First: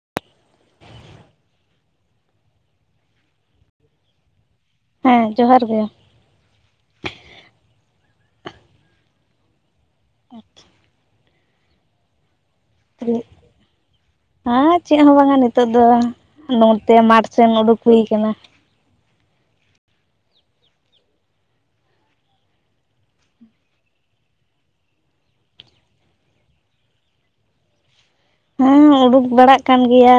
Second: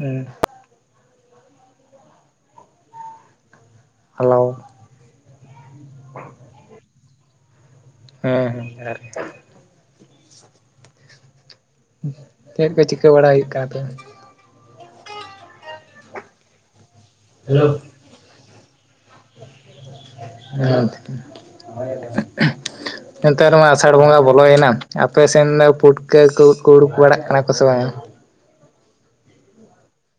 ᱦᱮᱸ ᱦᱮᱞᱳᱣ ᱦᱮᱸ ᱡᱚᱦᱟᱨ ᱜᱮ ᱦᱮᱸ ᱡᱚᱦᱟᱨ ᱜᱮ [unintelligible] ᱪᱮᱫ ᱠᱚ ᱪᱤᱠᱟᱹ ᱵᱟᱲᱟ ᱦᱩᱭᱩᱜ ᱠᱟᱱ [unintelligible] ᱦᱮᱸ ᱪᱮᱫ ᱦᱚᱸ ᱵᱟᱝ ᱟ ᱱᱤᱛᱚᱜ ᱫᱚ ᱱᱚᱛᱮ ᱢᱟᱴᱷ ᱥᱮᱱ ᱩᱰᱩᱠ ᱦᱩᱭ ᱠᱟᱱᱟ [unintelligible] ᱱᱮᱛᱟᱨ ᱢᱟ ᱟᱥᱟᱲ ᱵᱚᱸᱜᱟ ᱵᱚᱞᱚᱭᱮᱱᱟ ᱟᱯᱮ ᱥᱮᱱ ᱯᱩᱴᱠᱟᱹ ᱠᱩ ᱠᱩ ᱩᱰᱩᱠ ᱵᱟᱲᱟᱜ ᱠᱟᱱᱟ ᱠᱚ ᱥᱮ ᱵᱟᱝ ᱦᱮᱸ [unintelligible] ᱩᱰᱩᱠ ᱵᱟᱲᱟᱜ ᱠᱟᱱ ᱜᱮᱭᱟ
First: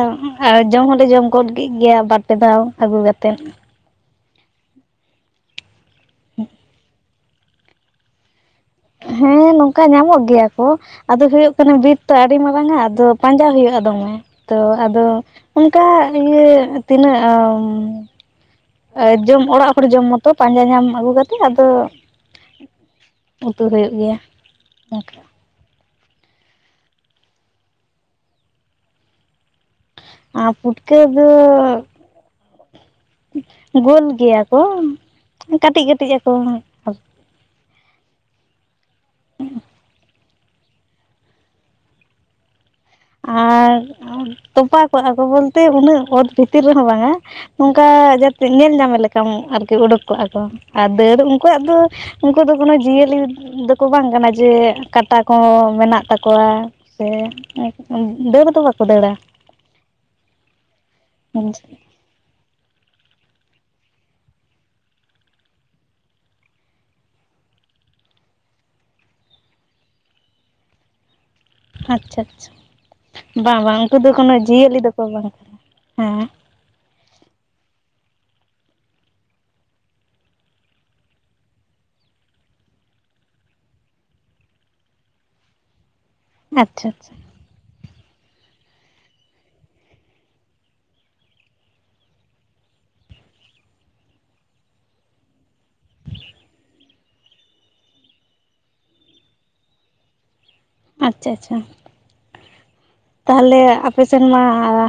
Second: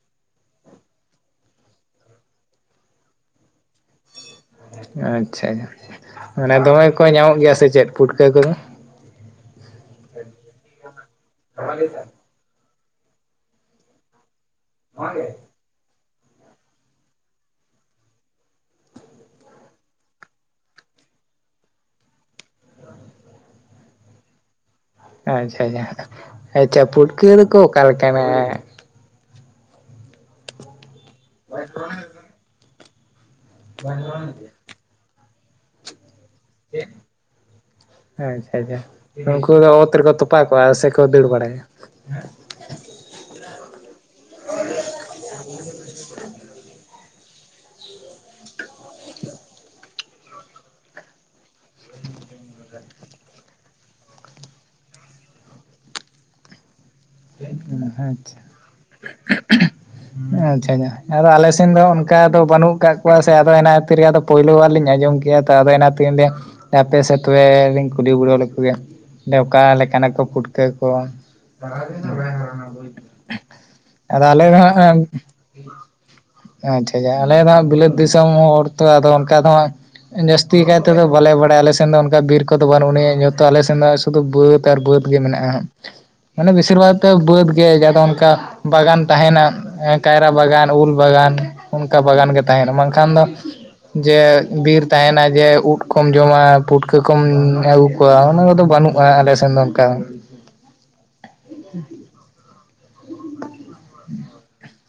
ᱟᱨ ᱡᱚᱢ ᱦᱚᱞᱮ ᱡᱚᱢ ᱜᱚᱫ ᱠᱮᱫ ᱜᱮᱭᱟ ᱵᱟᱨ ᱯᱮ ᱫᱷᱟᱣ ᱟᱹᱜᱩᱠᱟᱛᱮ ᱟᱪᱪᱷᱟ ᱢᱟᱱᱮ ᱫᱚᱢᱮ ᱠᱚ ᱧᱟᱢᱚᱜ ᱜᱮᱭᱟ ᱥᱮ ᱪᱮᱫ ᱯᱩᱴᱠᱟᱹ ᱠᱚᱫᱚ ᱦᱮᱸ ᱱᱚᱝᱠᱟ ᱧᱟᱢᱚᱜ ᱜᱤᱭᱟ ᱠᱚ, ᱟᱫᱚ ᱦᱳᱭᱳᱜ ᱠᱟᱱᱟ ᱵᱤᱨ [unintelligible] ᱟᱹᱰᱤ ᱢᱟᱨᱟᱝ ᱟ ᱟᱫᱚ ᱯᱟᱸᱡᱟ ᱦᱩᱭᱩᱜᱼᱟ ᱫᱚᱢᱮ ᱛᱚ ᱟᱫᱚ ᱚᱱᱠᱟ ᱤᱭᱟᱹ ᱛᱤᱱᱟᱹᱜ [unintelligible] ᱡᱚᱢ ᱚᱲᱟᱜ ᱦᱚᱲ ᱡᱚᱢ ᱢᱚᱛᱚ ᱯᱟᱸᱡᱟ ᱧᱟᱢ ᱟᱹᱜᱩ ᱠᱟᱛᱮ ᱟᱫᱚ ᱩᱛᱩ ᱫᱚ ᱦᱩᱭᱩᱜ ᱜᱮᱭᱟ [unintelligible] ᱟᱪᱪᱷᱟ ᱯᱩᱴᱠᱟᱹ ᱫᱚᱠᱚ ᱚᱠᱟᱞᱮᱠᱟᱱᱟ ᱟᱻ ᱯᱩᱴᱠᱟ. [unintelligible] [unintelligible] ᱜᱳᱞ ᱜᱮᱭᱟ ᱠᱚ ᱠᱟᱹᱴᱤᱡ ᱠᱟᱹᱴᱤᱡ ᱟᱠᱚ ᱟᱪᱪᱷᱟ ᱟᱪᱪᱷᱟ ᱱᱩᱝᱠᱩ ᱫᱚ ᱚᱛ ᱨᱮᱠᱚ ᱛᱚᱯᱟ ᱠᱚᱣᱟ ᱥᱮ ᱠᱚ ᱫᱟᱹᱲ ᱵᱟᱲᱟᱭᱟ ᱦᱩᱭ, ᱛᱚᱯᱟ ᱠᱚᱜᱼᱟ ᱠᱚ ᱵᱚᱞᱛᱮ ᱩᱱᱟᱹᱜ ᱚᱛ ᱵᱷᱤᱛᱤᱨ ᱨᱮᱦᱚᱸ ᱵᱟᱝᱟ ᱱᱚᱝᱠᱟ ᱡᱟᱛᱮ ᱧᱮᱞ ᱧᱟᱢᱮ ᱞᱮᱠᱟᱢ ᱟᱨᱠᱤ ᱤᱰᱳᱠ ᱠᱚᱜᱼᱟ ᱠᱚ ᱟᱨ ᱫᱟᱹᱲ ᱩᱱᱠᱩᱣᱟᱜ ᱫᱚ ᱩᱱᱠᱩ ᱫᱚ ᱠᱳᱱᱳ ᱡᱤᱭᱟᱹᱞᱤ ᱫᱚᱠᱚ ᱵᱟᱝ ᱠᱟᱱᱟ ᱡᱮ ᱠᱟᱴᱟ ᱠᱚᱻ ᱢᱮᱱᱟᱜ ᱛᱟᱠᱚᱣᱟ ᱦᱮᱸ ᱟᱭ ᱟᱪᱷᱟ ᱟᱪᱷᱟ ᱟᱪᱷᱟ ᱟᱫᱚ ᱟᱞᱮ ᱟᱪᱪᱷᱟ ᱥᱮᱱ ᱫᱚ ᱚᱱᱠ ᱚᱱᱠᱟ ᱫᱚ ᱵᱟᱹᱱᱩᱜ ᱠᱟᱫ ᱠᱚᱣᱟ ᱥᱮ ᱟᱫᱚ ᱮᱱᱟ ᱠᱷᱟᱹᱛᱤᱨ ᱜᱮ ᱟᱫᱚ ᱯᱳᱭᱞᱳ ᱵᱟᱨ ᱞᱤᱧ ᱟᱸᱚᱢ ᱠᱮᱜᱼᱟ ᱛᱚ ᱟᱫᱚ ᱮᱱᱟ ᱛᱤᱱ ᱫᱤᱱ ᱟᱯᱮ ᱥᱮᱛ ᱨᱮ ᱞᱤᱧ ᱠᱩᱞᱤ ᱵᱤᱞᱟᱹᱣ ᱞᱮᱫ ᱠᱚᱜᱮᱭᱟ ᱮᱻ ᱚᱠᱟ ᱞᱮᱠᱟᱱᱟᱠᱚ ᱯᱩᱴᱠᱟᱹ ᱠᱚ ᱟᱪᱷᱟ ᱟᱪᱷᱟ ᱵᱟᱝ ᱵᱟᱝ ᱩᱱᱠᱩ ᱫᱚ ᱟᱫᱚ ᱠᱳᱱᱳ ᱟᱞᱮ ᱡᱤᱭᱟᱹᱞᱤ ᱫᱚᱠᱚ ᱦᱟᱸᱜ ᱵᱟᱝ ᱦᱮᱸ ᱟᱪᱪᱷᱟ ᱪᱷᱟ ᱟᱞᱮ ᱫᱚ ᱦᱟᱜ ᱵᱤᱞᱟᱹᱛ ᱫᱤᱥᱚᱢ ᱦᱚᱲ ᱛᱚ ᱟᱫᱚ ᱚᱱᱠᱟ ᱫᱚ ᱦᱟᱸᱜ ᱡᱟᱹᱥᱛᱤ ᱠᱟᱭ ᱛᱮᱫᱚ ᱵᱟᱞᱮ ᱵᱟᱲᱟᱭᱟ ᱟᱞᱮᱥᱮᱱ ᱫᱚ ᱚᱱᱠᱟ ᱵᱤᱨ ᱠᱚᱫᱚ ᱵᱟᱹᱱᱩᱜ ᱱᱤᱭᱟᱹ ᱡᱚᱛᱚ ᱟᱞᱮᱥᱮᱱ ᱫᱚ ᱫᱚ ᱵᱟᱹᱫᱽ ᱟᱨ ᱵᱟᱹᱫᱽ ᱜᱮ ᱢᱮᱱᱟᱜᱼᱟ ᱦᱟᱸᱜ ᱢᱟᱱᱮ ᱵᱤᱥᱤᱨ ᱟᱪᱪᱷᱟ ᱵᱷᱟᱜᱽ ᱛᱮ ᱟᱪᱪᱷᱟ ᱵᱟᱹᱫᱽ ᱜᱮ ᱡᱟ ᱫᱚ ᱚᱱᱠᱟ ᱵᱟᱜᱟᱱ ᱛᱟᱦᱮᱱᱟ ᱠᱟᱭᱨᱟ ᱵᱟᱜᱟᱱ ᱩᱞ ᱵᱟᱜᱟᱱ ᱚᱱᱠᱟ ᱵᱟᱜᱟᱱ ᱜᱮ ᱛᱟᱦᱮᱱᱟ ᱵᱟᱝᱠᱷᱟᱱ ᱫᱚ ᱡᱮ ᱵᱤᱨ ᱛᱟᱦᱮᱱᱟ ᱡᱮ ᱩᱫ ᱠᱚᱢ ᱡᱚᱢᱟ ᱯᱩᱴᱠᱟᱹᱠᱚᱢ ᱟᱹᱜᱩ ᱠᱚᱣᱟ ᱚᱱᱟ ᱠᱚᱫᱚ ᱵᱟᱹᱱᱩᱜ-ᱟ ᱟᱞᱮᱥᱮᱱ ᱫᱚ ᱚᱱᱠᱟ ᱟᱪᱪᱷᱟ ᱟᱪᱪᱷᱟ ᱛᱟᱦᱚᱞᱮ ᱟᱯᱮᱥᱱ ᱢᱟ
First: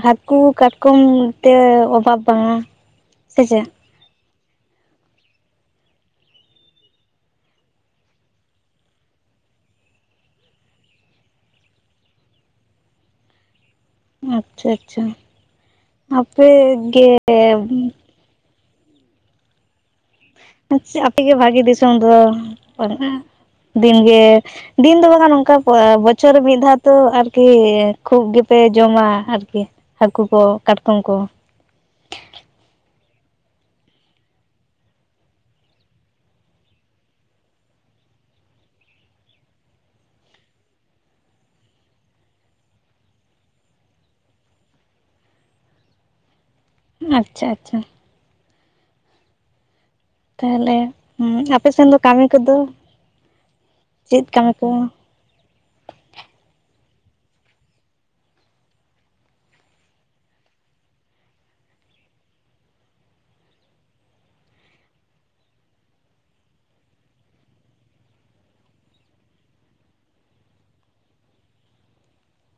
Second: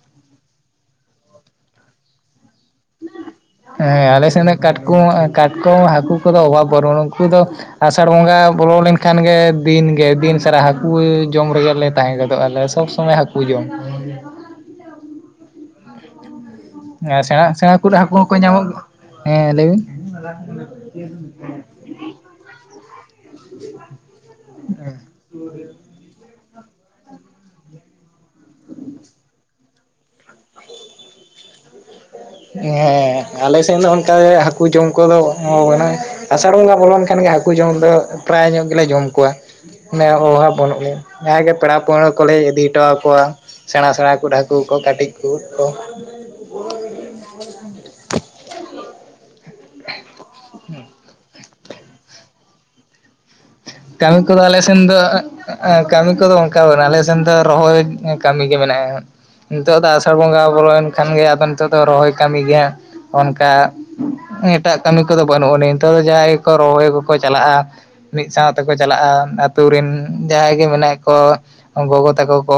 ᱦᱟᱹᱠᱩ ᱠᱟᱴᱠᱚᱢ ᱛᱮ ᱚᱵᱷᱟᱵᱽ ᱵᱟᱝᱟ ᱥᱮ ᱪᱮᱫ ᱦᱮᱸ ᱟᱞᱮᱥᱮᱫ ᱫᱚ ᱠᱟᱴᱠᱚᱢ ᱠᱟᱴᱠᱚᱢ ᱦᱟᱹᱠᱩ ᱠᱚᱫᱚ ᱚᱵᱷᱟᱵ ᱵᱟᱱᱩᱜ-ᱟ ᱩᱱᱠᱩ ᱫᱚ ᱟᱥᱟᱲ ᱵᱚᱸᱜᱟ ᱵᱚᱞᱚ ᱞᱮᱱᱠᱷᱟᱱ ᱜᱮ ᱫᱤᱱᱜᱮ ᱫᱤᱱ ᱥᱟᱨᱟ ᱦᱟᱹᱠᱩ ᱡᱚᱢ ᱨᱮᱜᱮᱞ ᱞᱮ ᱛᱟᱦᱮᱸ ᱜᱚᱫᱚᱜᱼᱟᱞᱮ ᱥᱚᱵᱥᱚ ᱢᱮ ᱦᱟᱹᱠᱩ ᱡᱚᱢ ᱟᱪᱪᱷᱟ ᱟᱪᱪᱷᱟ ᱟᱯᱮᱜᱮ ᱦᱟᱠᱩ ᱦᱚᱸᱠᱚ ᱧᱟᱢᱚᱜ ᱜᱮᱭᱟ ᱦᱮᱸ ᱞᱟᱹᱭ ᱵᱤᱱ ᱟᱯᱮᱜᱮ ᱵᱷᱟᱜᱮ ᱫᱤᱥᱚᱢ ᱫᱚ ᱫᱤᱱᱜᱮ ᱫᱤᱱ ᱫᱚ ᱵᱟᱝᱟᱱ ᱚᱱᱠᱟ ᱵᱚᱪᱷᱚᱨᱮ ᱢᱤᱫ ᱫᱷᱟᱣ ᱛᱚ ᱟᱨᱠᱤ ᱠᱷᱩᱵ ᱜᱮᱯᱮ ᱡᱚᱢᱟ ᱟᱨᱠᱤ ᱦᱟᱹᱠᱩ ᱠᱚ ᱠᱟᱴᱠᱚᱢ ᱠᱚ ᱦᱮᱸ ᱟᱞᱮ ᱥᱮᱫ ᱫᱚ ᱚᱱᱠᱟ ᱜᱮ ᱦᱟᱹᱠᱩ ᱡᱚᱢ ᱠᱚᱫᱚ ᱮᱸ ᱢᱟᱱᱮ ᱟᱥᱟᱲ ᱵᱚᱸᱜᱟ ᱵᱚᱞᱚᱱ ᱠᱷᱟᱱ ᱜᱮ ᱦᱟᱹᱠᱩ ᱡᱚᱢ ᱫᱚ ᱯᱨᱟᱭ ᱧᱚᱜ ᱜᱮᱞᱮ ᱡᱚᱢ ᱠᱚᱣᱟ ᱢᱟᱱᱮ ᱚᱵᱷᱟᱵ ᱵᱟᱹᱱᱩᱜ ᱞᱮᱭᱟ ᱡᱟᱦᱟᱸᱭ ᱜᱮ ᱯᱮᱲᱟ ᱯᱟᱹᱲᱦᱟᱹ ᱠᱚᱞᱮ ᱤᱫᱤ ᱦᱚᱴᱚ ᱟᱠᱚᱣᱟ ᱥᱮᱬᱟ ᱥᱮᱬᱟ ᱠᱚ ᱰᱟᱹᱠᱩ ᱠᱚ ᱠᱟᱹᱴᱤᱡ ᱠᱚ ᱟᱪᱪᱷᱟ ᱟᱪᱪᱷᱟ [inaudible] [inaudible] ᱛᱟᱦᱞᱮ ᱟᱯᱮ ᱥᱮᱱ ᱫᱚ ᱠᱟᱹᱢᱤ ᱠᱚᱫᱚ ᱠᱟᱹᱢᱤ ᱪᱮᱫ ᱠᱚᱫᱚ ᱟᱞᱮ ᱠᱚ ᱥᱮᱱ ᱫᱚ ᱠᱟᱹᱢᱤ ᱠᱚᱫᱚ ᱚᱱᱠᱟ ᱵᱟᱹᱱᱩᱜ ᱟᱞᱮ ᱥᱮᱱ ᱫᱚ ᱨᱚᱦᱚᱭ ᱠᱟᱹᱢᱤ ᱜᱮ ᱢᱮᱱᱟᱜᱼᱟ ᱱᱤᱛᱚᱜ ᱫᱚ ᱟᱥᱟᱲ ᱵᱚᱸᱜᱟ ᱵᱚᱞᱚᱭᱮᱱ ᱠᱷᱟᱱ ᱜᱮ ᱟᱫᱚ ᱱᱤᱛᱚᱜ ᱫᱚ ᱨᱚᱦᱚᱭ ᱠᱟᱹᱢᱤ ᱜᱮ ᱦᱟᱸᱜ ᱚᱱᱠᱟ ᱮᱴᱟᱜ ᱠᱟᱹᱢᱤ ᱠᱚᱫᱚ ᱵᱟᱹᱱᱩᱜ ᱟᱹᱱᱤᱡ ᱱᱮᱛᱟᱨ ᱫᱚ ᱡᱟᱦᱟᱸᱭ ᱜᱮᱠᱚ ᱨᱚᱦᱚᱭ ᱠᱚᱠᱚ ᱪᱟᱞᱟᱜᱼᱟ ᱢᱤᱫ ᱥᱟᱶ ᱛᱮᱠᱚ ᱪᱟᱞᱟᱜᱼᱟ ᱟᱛᱳ ᱨᱮᱱ ᱡᱟᱦᱟᱸᱭ ᱜᱮ ᱢᱮᱱᱟᱜ ᱠᱚ ᱜᱚᱜᱚ ᱛᱟᱠᱚ ᱠᱚ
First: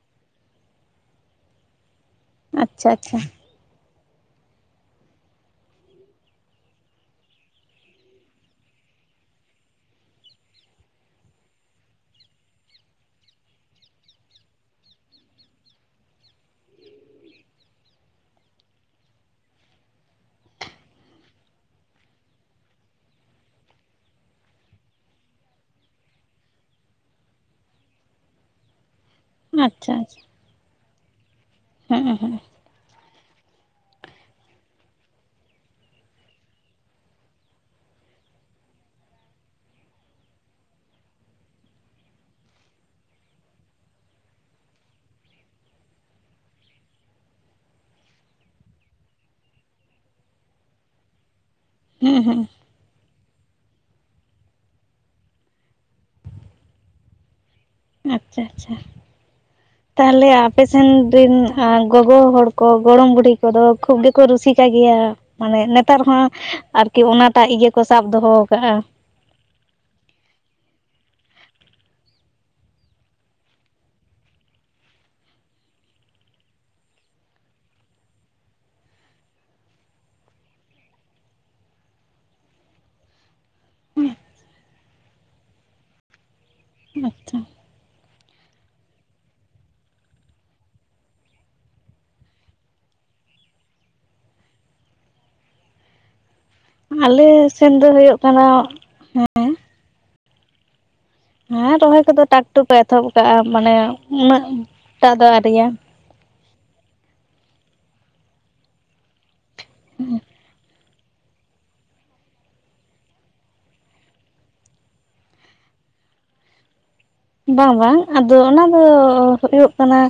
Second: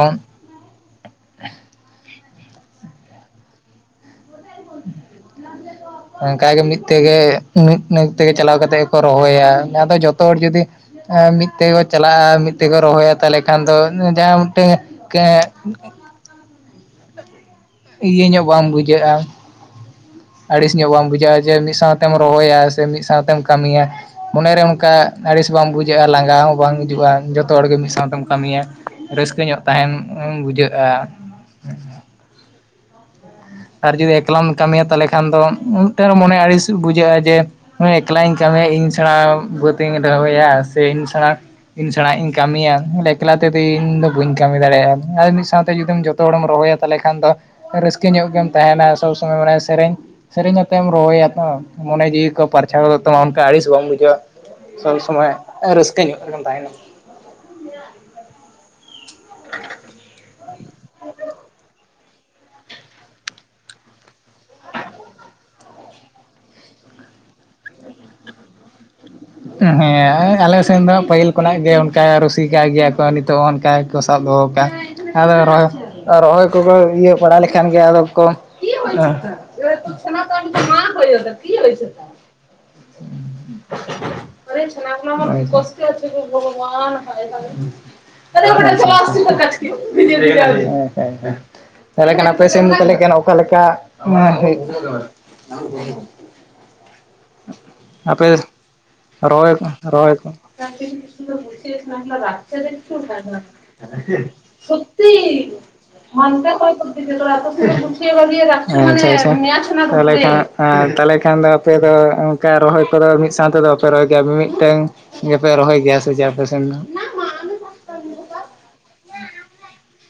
ᱟᱪᱪᱷᱟ ᱟᱪᱪᱷᱟ [inaudible] ᱚᱱᱠᱟᱜᱮ ᱢᱤᱫ ᱛᱮᱜᱮ ᱢᱤᱫ ᱛᱮᱜᱮ ᱪᱟᱞᱟᱣ ᱠᱟᱛᱮᱫ ᱜᱮᱠᱚ ᱨᱚᱦᱚᱭᱟ ᱚᱱᱟ ᱫᱚ ᱡᱚᱛᱚ ᱦᱚᱲ ᱡᱩᱫᱤ ᱢᱤᱫ ᱛᱮᱠᱚ ᱪᱟᱞᱟᱜᱼᱟ ᱢᱤᱫ ᱛᱮᱠᱚ ᱨᱚᱦᱚᱭᱟ ᱛᱟᱦᱞᱮ ᱠᱷᱟᱱ ᱫᱚ ᱡᱟᱦᱟᱸᱭ ᱢᱤᱫᱴᱟᱹᱝ ᱠᱮ ᱤᱭᱟᱹ ᱧᱚᱜ ᱵᱟᱝ ᱵᱩᱡᱷᱟᱹᱜᱼᱟ ᱟᱹᱲᱤᱥ ᱧᱚᱜ ᱵᱟᱢ ᱵᱩᱡᱷᱟᱹᱜᱼᱟ ᱡᱮ ᱢᱤᱫ ᱥᱟᱶᱛᱮᱢ ᱨᱚᱦᱚᱭᱟ ᱥᱮ ᱢᱤᱫ ᱥᱟᱶᱛᱮᱢ ᱠᱟᱹᱢᱤᱭᱟ ᱢᱚᱱᱮᱨᱮ ᱚᱱᱠᱟ ᱟᱹᱲᱤᱥ ᱵᱟᱢ ᱵᱩᱡᱷᱟᱹᱜᱼᱟ ᱞᱟᱸᱜᱟ ᱦᱚᱸ ᱵᱟᱝ ᱦᱤᱡᱩᱜᱼᱟ, ᱡᱚᱛᱚ ᱦᱚᱲᱜᱮ ᱢᱤᱫ ᱥᱟᱶᱛᱮᱢ ᱠᱟᱹᱢᱤᱭᱟ᱾ ᱾ ᱨᱟᱹᱥᱠᱟᱹ ᱧᱚᱜ ᱛᱟᱦᱮᱱ ᱟᱪᱪᱷᱟ ᱟᱪᱪᱷᱟ ᱵᱩᱡᱷᱟᱹᱜᱼᱟ ᱾ ᱦᱮᱸ ᱦᱮᱸ ᱼᱼ ᱟᱨ ᱡᱩᱫᱤ ᱮᱠᱞᱟᱢ ᱠᱟᱹᱢᱤᱭᱟ ᱛᱟᱞᱦᱮ ᱠᱷᱟᱱ ᱫᱚ ᱢᱤᱫᱴᱮᱱ ᱢᱚᱱᱮ ᱟᱹᱲᱤᱥ ᱵᱩᱡᱷᱟᱹᱜᱼᱟ ᱡᱮ ᱦᱮᱸ ᱮᱠᱞᱟᱧ ᱠᱟᱹᱢᱤᱭᱟ ᱤᱧ ᱥᱮᱬᱟ ᱵᱟᱹᱛᱤᱧ ᱨᱚᱦᱚᱭᱟ ᱥᱮ ᱤᱧ ᱥᱮᱬᱟ ᱤᱧ ᱥᱮᱬᱟᱜ ᱤᱧ ᱠᱟᱹᱢᱤᱭᱟ ᱮᱠᱞᱟ ᱛᱮᱫᱚ ᱤᱧ ᱫᱚ ᱵᱟᱹᱧ ᱠᱟᱹᱢᱤ ᱫᱟᱲᱮᱭᱟᱜ-ᱟ ᱟᱨ ᱢᱤᱫ ᱥᱟᱶᱛᱮ ᱡᱩᱫᱤᱢ ᱡᱚᱛᱚ ᱡᱚᱛᱚ ᱦᱚᱲᱮᱢ ᱨᱚᱦᱚᱭᱟ ᱛᱟᱦᱚᱞᱮ ᱠᱷᱟᱱ ᱫᱚ ᱨᱟᱹᱥᱠᱟᱹ ᱧᱚᱜ ᱜᱮᱢ ᱛᱟᱦᱮᱱᱟ ᱥᱚᱵ ᱥᱚᱢᱚᱭ ᱢᱟᱱᱮ ᱥᱮᱨᱮᱧ ᱥᱮᱨᱮᱧ ᱠᱟᱛᱮᱢ ᱨᱚᱦᱚᱭᱟ ᱛᱚ ᱢᱚᱱᱮ ᱦᱮᱸ ᱡᱤᱣᱤ ᱦᱮᱸ ᱠᱚ ᱯᱟᱨ [unintelligible] ᱚᱱᱠᱟ ᱟᱹᱲᱤᱥ ᱵᱟᱢ ᱵᱩᱡᱷᱟᱹᱣᱟ ᱥᱚᱵᱽ ᱥᱚᱢᱚᱭ ᱨᱟᱹᱥᱠᱟᱹ ᱧᱚᱜ ᱨᱮᱢ ᱛᱟᱦᱮᱱᱟ ᱟᱪᱪᱷᱟ ᱟᱪᱪᱷᱟ ᱦ ᱛᱟᱦᱞᱮ ᱟᱯᱮᱥᱱ ᱨᱤᱱ ᱮᱸ ᱜᱚᱜᱚ ᱦᱚᱲ ᱠᱚ ᱜᱚᱲᱚᱢ ᱵᱩᱰᱦᱤ ᱠᱚᱫᱚ ᱠᱷᱩᱵ ᱜᱮᱠᱚ ᱨᱩᱥᱤᱠᱟ ᱜᱮᱭᱟ ᱢᱟᱱᱮ ᱱᱮᱛᱟᱨ ᱦᱚᱸ ᱟᱨᱠᱤ ᱚᱱᱟᱴᱟᱜ ᱤᱭᱟᱹ ᱠᱚ ᱥᱟᱵ ᱫᱚᱦᱚ ᱟᱠᱟᱜ-ᱟ ᱦᱮᱸ ᱟᱞᱮ ᱥᱮᱱ ᱫᱚ ᱯᱟᱹᱦᱤᱞ ᱠᱷᱚᱱᱟᱜ ᱜᱮ ᱚᱱᱠᱟ ᱨᱩᱥᱤᱠᱟ ᱜᱮᱭᱟ ᱠᱚ᱾ ᱱᱤᱛᱚᱜ ᱚᱱᱠᱟ ᱥᱟᱵᱽ ᱫᱚᱦᱚ ᱠᱟᱜᱼᱟ, ᱟᱫᱚ ᱟᱨ ᱨᱚᱦᱚᱭ ᱠᱚᱠᱚ [unintelligible] ᱵᱟᱲᱟ ᱞᱮᱠᱷᱟᱱ ᱜᱮ ᱟᱫᱚ ᱠᱚ [inaudible] [unintelligible] ᱟᱪᱪᱷᱟ [unintelligible] [unintelligible] ᱛᱟᱦᱞᱮ ᱠᱷᱟᱱ ᱟᱯᱮ ᱥᱮᱱ [inaudible] ᱚᱠᱟ ᱞᱮᱠᱟ ᱦᱩᱭᱩᱜ ᱼᱼ ᱟᱞᱮ ᱥᱮᱱ ᱫᱚ ᱦᱳᱭᱳᱜ ᱟᱯᱮ ᱠᱟᱱᱟ ᱼᱼ ᱨᱚᱦᱚᱭ ᱠᱚ ᱨᱚᱦᱚᱭ ᱠᱚ ᱼᱼ ᱦᱮᱸ ᱨᱚᱦᱚᱭ ᱠᱚᱫᱚ ᱴᱟᱠ ᱴᱩᱠ ᱠᱚ ᱮᱛᱚᱦᱚᱵ ᱠᱟᱜᱼᱟ ᱢᱟᱱᱮ ᱩᱱᱟᱹᱜ ᱴᱟᱜ ᱫᱚ ᱟᱹᱣᱨᱤᱭᱟ [unintelligible] [unintelligible] ᱦᱮᱸ ᱟᱪᱷᱟ ᱟᱪᱷᱟ [inaudible] ᱛᱟᱦᱞᱮ ᱠᱷᱟᱱ ᱫᱚ ᱟᱯᱮ ᱫᱚ ᱚᱱᱠᱟ ᱨᱚᱦᱚᱭ ᱠᱚᱫᱚ ᱢᱤᱫ ᱥᱟᱶ ᱛᱮᱫᱚ ᱼᱼ ᱯᱮ ᱨᱚᱦᱚᱭ [inaudible] ᱢᱤᱫ ᱴᱮᱝ ᱜᱮᱯᱮ ᱨᱚᱦᱚᱭ ᱠᱮᱭᱟ ᱥᱮ ᱪᱮᱫ ᱟᱯᱮ ᱥᱮᱱ ᱫᱚ? ᱵᱟᱝ ᱵᱟᱝ ᱟᱫᱚ ᱚᱱᱟ ᱫᱚ ᱦᱩᱭᱩᱜ ᱼᱼ ᱠᱟᱱᱟ